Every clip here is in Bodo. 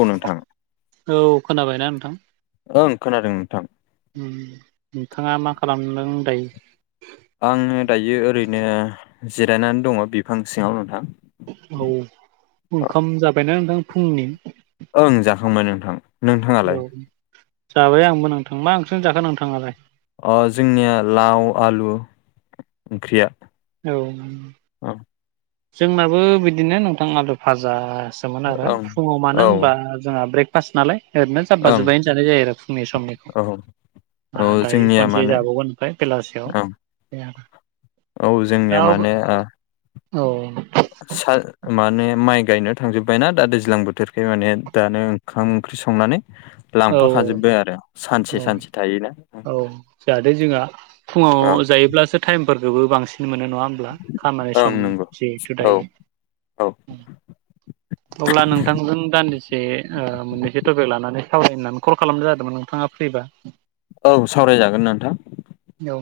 औ नोंथां औ खोनाबायना नोंथां ओं खोनादों नोंथां नोंथाङा मा खालामदों दायो आङो दायो ओरैनो जिरायनानै दङ बिफां सिङाव नोंथां औ ओंखाम जाबायना नोंथां फुंनि ओं जाखांबाय नोंथां औ नोंथाङालाय जाबाय आंबो नोंथां मा ओंख्रिजों जाखो नोंथाङालाय अ जोंनिया लाव आलु ओंख्रिया औ ओं जोंनाबो बिदिनो नोंथां आलु फाजा सोमोन‌ आरो औ फुङाव मानो होनबा जोंहा ब्रेकफास्ट नालाय ओरैनो जाब्बा ओं जुब्बायैनो जानाय जायो आरो फुंनि समनिखौ औ औ दायो जोंनिया खनसे माने जाबावगोन ओमफ्राय बेलासियाव ओं आरो औ जोंनिया माने आ औ सा माने माइ गायनो थांजोब्बायनाा दा दैज्लां बोथोरखाय माने दानो ओंखाम ओंख्रि संनानै औ लांफाखाजोबबाय आरो सानसे औ सानसे थायोना औ जाहाथे जोंहा फुङाव ओं जायोब्लासो टाइमफोरखौबो बांसिन मोनो नङा होमब्ला खामानि ओं सम नंगौ जिहेथु औ दायो औ अब्ला नोंथांजों दान्दिसे ओ मोननैसो टपिक लानानै सावरायनो होननानै कल खालामनाय जादोंमोन नोंथाङा फ्रिबा औ सावरायजागोन नोंथां औ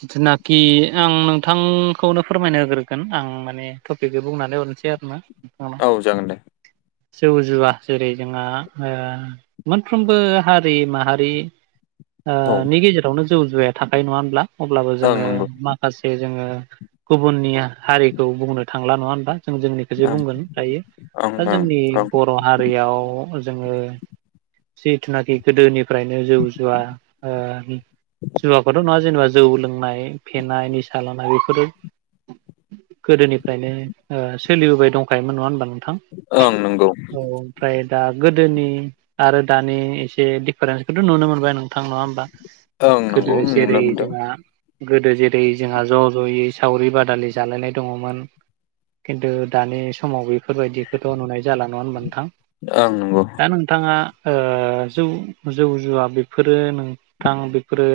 जिथुनाखि आं नोंथांखौनो फोरमायनो होग्रोगोन आं माने टपिकखौ बुंनानै हरनोसै आरोना नोंथांनाव औ जागोन दे जौ जुवा जेरै जोंहा ओ मोनफ्रोमबो हारि माहारिनि ओ औ नि गेजेर आवनो जौ जुवाया थाखायो नङा होनब्ला अब्लाबो ओं जोङो नंगौ मा खासे जोङो गुबुननि हारिखौ बुंनो थांला नङा होनबा जों जोंनिखौसो ओं बुंगोन दायो ओं दा ओं जोंनि ओं बर' हारियाव जोङो जिथुनाखि गोदोनिफ्रायनो जौ जुवा ओ जुवाखौथ नुवा जेनेबा जौ लोंनाय फेनाय निसा लानाय बेफोरो गोदोनिफ्रायनो ओ सोलिबोबाय दंखायोमोन नङा होनबा नोंथां ओं नंगौ। औ ओमफ्राय दा गोदोनि आरो दानि एसे दिडिफारेन्सखौथ' नुनो मोनबाय नों थां नङा होमबा ओं नंगौ गोदो जेरै नुनो मोनदों जोङा गोदो जेरै जोंहा ज' ज'यै सावरि बादालि जालायनाय दङमोन। खिन्थु दानि समाव बै फोरबायदिखौथ' नुनाय जाला नङा ओमबा नोंथां ओं नंगौ दा नोंथाङा ओ जौ जौ जुवा बेफोरो नोंथां बेफोरो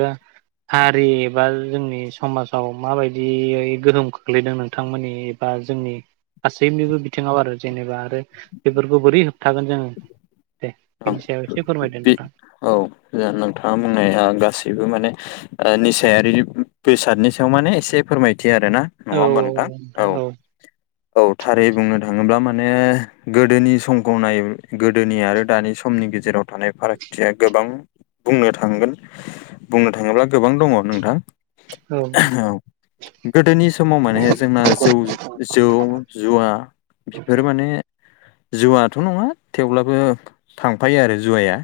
हारि एबा जोंनि समाजाव माबायदियै गोहोम खोख्लैदों नोंथांमोननि बा जोंनि गासैनिबो बिथिङाव आरो जेनेबा आरो बेफोरखौ बोरै होबथागोन जोङो दे ओं बेनि सायाव एसे फोरमायदों बे नोंथां। औ नोंथाङा बुंनाया गासैबो माने ओ निसायारि बेसादनि सायाव माने एसे फोरमायथि आरोना औ नङा ओमबा नोंथां औ। औ थारै बुंनो थाङोब्ला माने गोदोनि समखौ नाय गोदोनि आरो दानि समनि गेजेराव थानाय फारागथिया गोबां बुंनो थांगोन बुंनो थाङोब्ला गोबां दङ नोंथां। औ गोदोनि समाव माने जोंना जौ जौ जुवा बेफोर माने जुवाथ' नङा थेवब्लाबो थांफायो आरो जुवाया।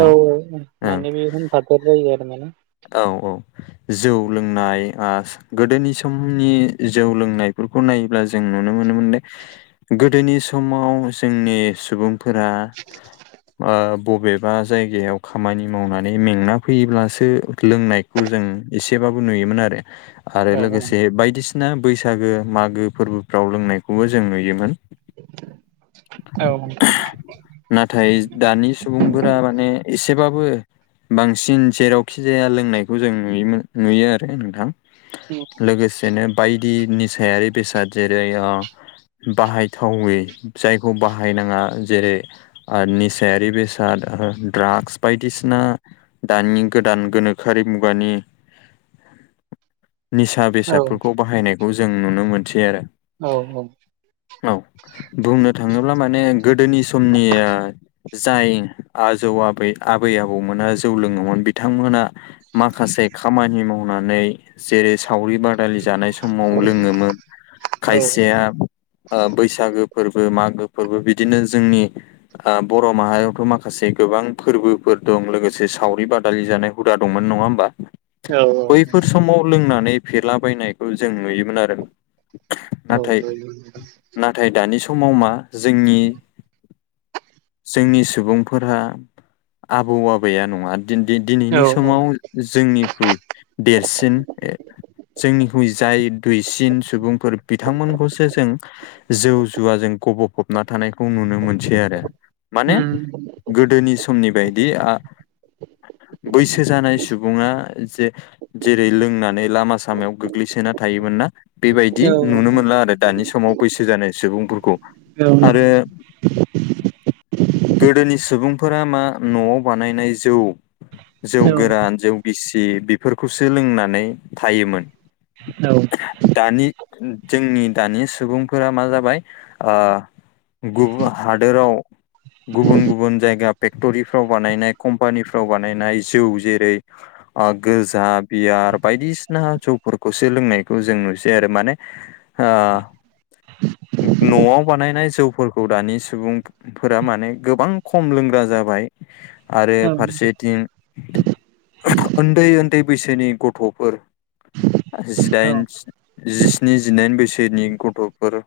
औ औ ओं माने बेयो होनफाथेर जायो आरो माने औ औ जौ लोंनाय आस गोदोनि समनि जौ लोंनायफोरखौ नायोब्ला जों नुनो मोनोमोन दे गोदोनि समाव जोंनि सुबुं फोरा ओ बबे बा जायगायाव खामानि मावनानै मेंना फैयोब्लासो लोंनायखौ जों एसेबाबो नुयोमोन आरो। आरो औ लोगोसे बायदिसिना बैसागो मागो फोरबोफ्राव लोंनायखौबो जों नुयोमोन। औ नोंथां। नाथाय दानि सुबुंफोरा माने एसेबाबो बांसिन जेरावखि जाया लोंनायखौ जों नुयोमोन नुयो आरो नोंथां। उम लोगोसेनो बायदि निसायारि बेसाद जेरै ओ बाहायथावै जायखौ बाहायनाङा जेरै आरो निसायारि बेसाद ड्रास बायदिसिना दानि गोदान गोनोखोआरि मुगानि [inaudible] निसा औ बेसादफोरखौ बाहायनायखौ जों नुनो मोनसै आरो। औ औ औ बुंनो थाङोब्ला माने गोदोनि समनिया जाय आजौ आबै आबै आबौमोना जौ लोङोमोन बिथांमोना माखासे खामानि मावनानै जेरै सावरि बादालि जानाय समाव लोङोमोन औ खायसेया ओ बैसागो फोरबो मागो फोरबो बिदिनो जोंनि ओ बर' माहारियावथ' माखासे गोबां फोरबोफोर दं लोगोसे सावरि बादालि जानाय। हुदा दंमोन नङा ओमबा? औ बैफोर समाव लोंनानै फेलाबायनायखौ जों नुयोमोन आरो। नाथाय औ [unintelligible] नाथाय दानि समाव मा जोंनि जोंनि सुबुंफोरा आबौ आबैया नङा दिनैनि समाव जोंनिख्रुइ देरसिन जोंनिख्रुइ जाय दुइसिन सुबुं फोर बिथांमोनखौसो जों जौ जुवाजों गबफबना थानायखौ नुनो मोनसै आरो माने गोदोनि समनि बायदि बैसो जानाय सुबुङा जे जेरै लोंनानै लामा सामायाव गोग्लैसोना थायोमोन ना। बिदि नुनो मोनला आरो दानि समाव बैसो जानाय सुबुंफोरखौ आरो गोदोनि सुबुंफोरा मा न'आव बानायनाय जौ जौ गोरान जौ गिसि बेफोरखौसो लोंनानै थायोमोन। औ दानि जोंनि दानि सुबुंफोरा मा जाबाय ओ गुबुन हादोराव गुबुन गुबुन जायगा फेक्टरिफ्राव बानायनाय कम्पानिफ्राव बानायनाय जौ जेरै गोजा बियार बायदिसिना जौफोरखौसो लोंनायखौ जों नुसै आरो माने न'आव बानायनाय जौफोरखौ दानि सुबुं फोर माने गोबां खम लोंग्रा जाबाय। आरो फारसेथिं उन्दै उन्दै बैसोनि गथ'फोर जिदाइन औ जिस्नि जिदाइन बैसोनि गथ'फोर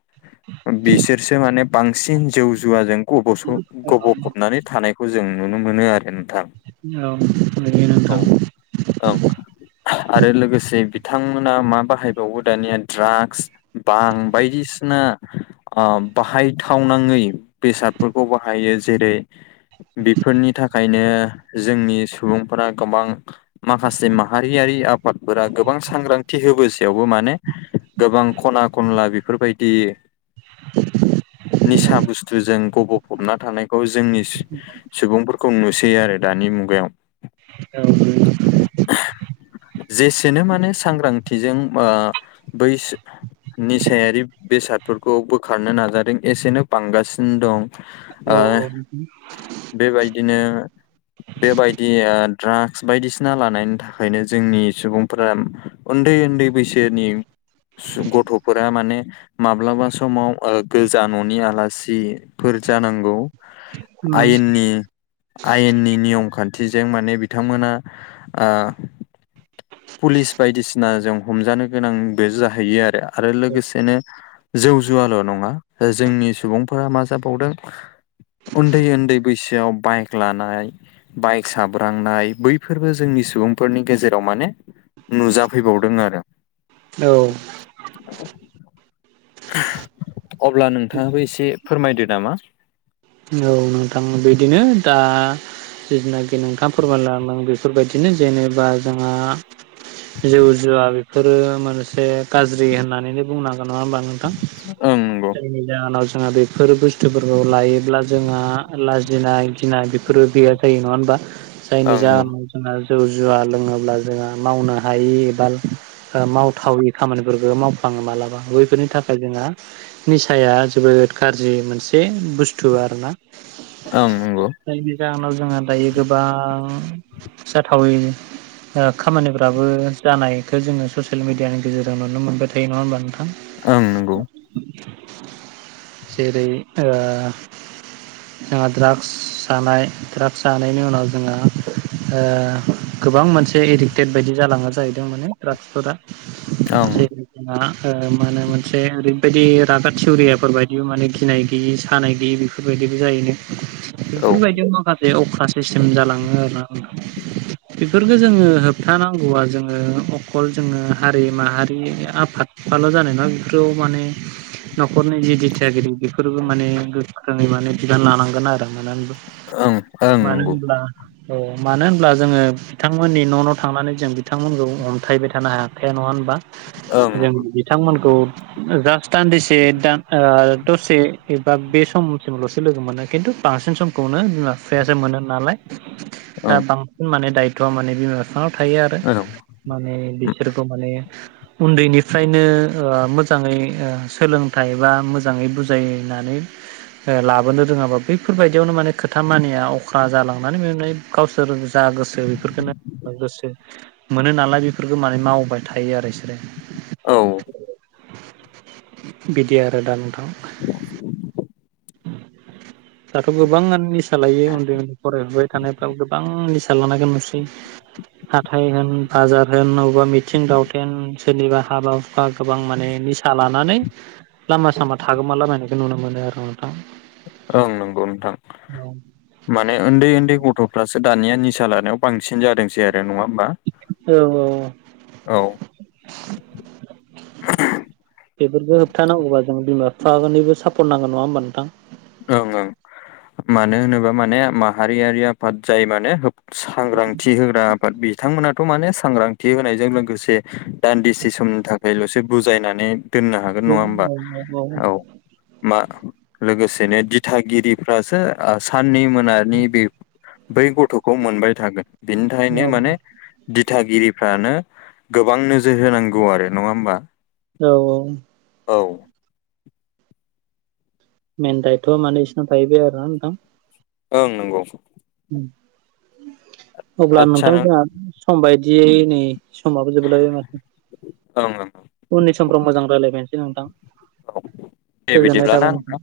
बिसोरसो माने बांसिन जौ जुवाजों गब'स' औ गब' औ गबनानै थानायखौ जों नुनो मोनो आरो नोंथां। औ नोंगौ नोंथां। औ आरो लोगोसे बिथांमोना मा बाहायबावो दानिया ड्राग्स बां बायदिसिना ओ बाहायथावनाङै बेसादफोरखौ बाहायो जेरै बेफोरनि थाखायनो जोंनि सुबुंफोरा गोबां माखासे माहारियारि आफादफोरा गोबां सांग्रांथि होबोसयावबो माने गोबां खना खनला बेफोरबायदि निसा बुस्थुजों गबफबना थानायखौ जोंनि सुबुंफोरखौ नुसैयो आरो दानि मुगायाव। औ जेसेनो माने सांग्रांथिजों बैसो निसायारि बेसादफोरखौ बोखारनो नाजादों एसेनो बांगासिनो दं। औ ओ औ बि बेबायदिनो बेबायदि ्राग्स बायदिसिना लानायनि थाखायनो जोंनि सुबुंफोरा उन्द उन्दै बैसोनि गथफोरा माने माब्लाबा समाव ओ गोजा न'नि आलासिफोर जानांगौ। आयनि आयेननि नियम खान्थिजों माने बिथांमोना ओ पुलिस बायदिसिना जों हमजानो गोनांबो जाहैयो आरो आरो लोगोसेनो जौ जुवाल' नङा जोंनि सुबुंफोरा मा जाबावदों उन्दै उन्दै बैसोआव बाइक लानाय बाइक साब्रांनाय बैफोरबो जोंनि सुबुंफोरनि गेजेराव माने नुजाफैबावदों आरो। औ अब्ला नोंथाङाबो एसे फोरमायदो नामा? औ नंगौ आं बिदिनो दा। जिनाखि नोंथां फोरमायलांदों बेफोरबायदिनो जेनेबा जोंहा जौ जुवा बेफोरो मोनसे गाज्रि होननानैनो बुंनांगोन नङा होमबा नोंथां? ओं नंगौ जायनि जाहोनाव जोंहा बेफोर बुस्थुफोरखौ लायोब्ला जोंहा लाजिनाय गिनाय बेफोरबो गैया जायो नङा हबा जायनि ओं नंगौ जाहोनाव जों जौ जुवा लोंङोब्ला जोहा मावनो हायि एबा मावथावि खामानिफोरखौ मावफ्लांङो मालाबा बैफोरनि थाखाय जोंहा निसाया जोबोद गाज्रि मोनसे बुस्थु आरो ना ओं नंगौ नि जाहोनाव जोंहा दायो गोबां जाथावै खामानिफ्राबो जानायखौ जोङो ससियेल मिडियानि गेजेरजों नुनो मोनबाय थायो नंङा होमबा नोंथां। ओं नंगौ जेरै ओ जोंहा ड्राग्स जानाय ड्राग्स जानायनि उनाव जोहा गोबां मोनसे एडिक्टेद बायदि जालांङो जाहैदों माने ड्राग्सफोरा। ओं नंगौ [unintelligible] ओ माने मोनसे ओरैबायदि रागत सउरियाफोर बायदि माने गिनाय गैयि सानाय गैयि बेफोर बेफोरबायदिबो जाहोन ओं औ बेफोरबायदियाव माखासे अख्रा सिस्टेम जालांङो आरोना बेफोरखौ जोंङो होबथानांगौआ जोंङो अखल जोंङो हारि माहारि आफाद। फाल' जानाय ना बेफोराव माने न'खरनि जि दिथियागिरि बेफोरबो माने गोखोङै माने बिबान लानांगोन आरो ओं ओं मानो नंगौ होनब्ला औ मानो होनब्ला जोंङो बिथांमोननि न' न' थांनानै जों बिथांमोनखौ हमथायबाय थानो हायाखै। नंङा होनबा औं जों बिथांमोनखौ जास्ट दान्दिसे दसे एबा बे समसिमल'सो लोगो मोनो खिन्थु बांसिन समखौनो बिमा बिफायासो मोनो नालाय दा ओं ओं बांसिन माने दायथ'आ माने बिमा बिफांनाव थायो आरो माने बिसोरखौ माने। उन्दैनिफ्रायनो मोजाङै सोलोंथाइ बा मोजांङै बुजायनानै लाबोनो रोङाबा बैफोरबायदियावनो माने खोथा मानिया अखा जालांनानै बेे गावसोर जा गोसो बेफोरखौ गोसो मोनो नालाय बेफोरखौ माने मावबाय थायो आरो बिसोरो औ बिदि आरो दा नोंथां [inaudible] दाथ' गोबांङानो निसा लायो उन्दै उन्दै फरायहरबाय थानायफ्राब गोबां निसा [unintelligible] हाथाय होन बाजार होन बबेबा मिथिं दावथेन सोलिबा हाबा बा गोबां माने निसा लानानै लामा सामा थागौमालाबायनायखौ नुनो मोनो आरो औ ओं नंगौ नोंथां माने उन्दै उन्दै गथ'फ्रासो दानिया निसा लानायाव बांसिन जादोंसै आरो नंङा होमबा औ औ औ बेफोरफोरखौ होबथानांगौबा जों बिमा बिफानिबो सापर्ट नांगोन नंङा होमबा नोंथां ओं ओं मानो होनोबा माने माहारियारि आफाद जाय माने सांग्रांथि होग्रा बाट बिथांमोनाथ' माने सांग्रांथि होनायजों लोगोसे दान्दिसे समनि थाखायल'सो बुजायनानै दोननो हागोन नंङा होमबा औ मा लोगोसे बिदिनो दिथागिरिफ्रासो सानन मोनानि बे बै गथ'खौ मोनबाय थागोन बिनि थाखायनो माने दिथागिरिफ्रानो गोबां नोजोर होनांगौ आरो नंङा होमबा औ औ औ मेन दायथ' माने इसोरना थाहैबाय आरो ना नोंथां। ओं नोंगौ अब्ला आदसा नों नोंथांमोनहा सम बायदियै नै सममाबो जोबलाय माथो ओं ओं ओं उननि समफ्राव मोजां रायलायबायनोसै नोंथां दे गोजोननाय बिदिब्ला ना थाबाय नोंथां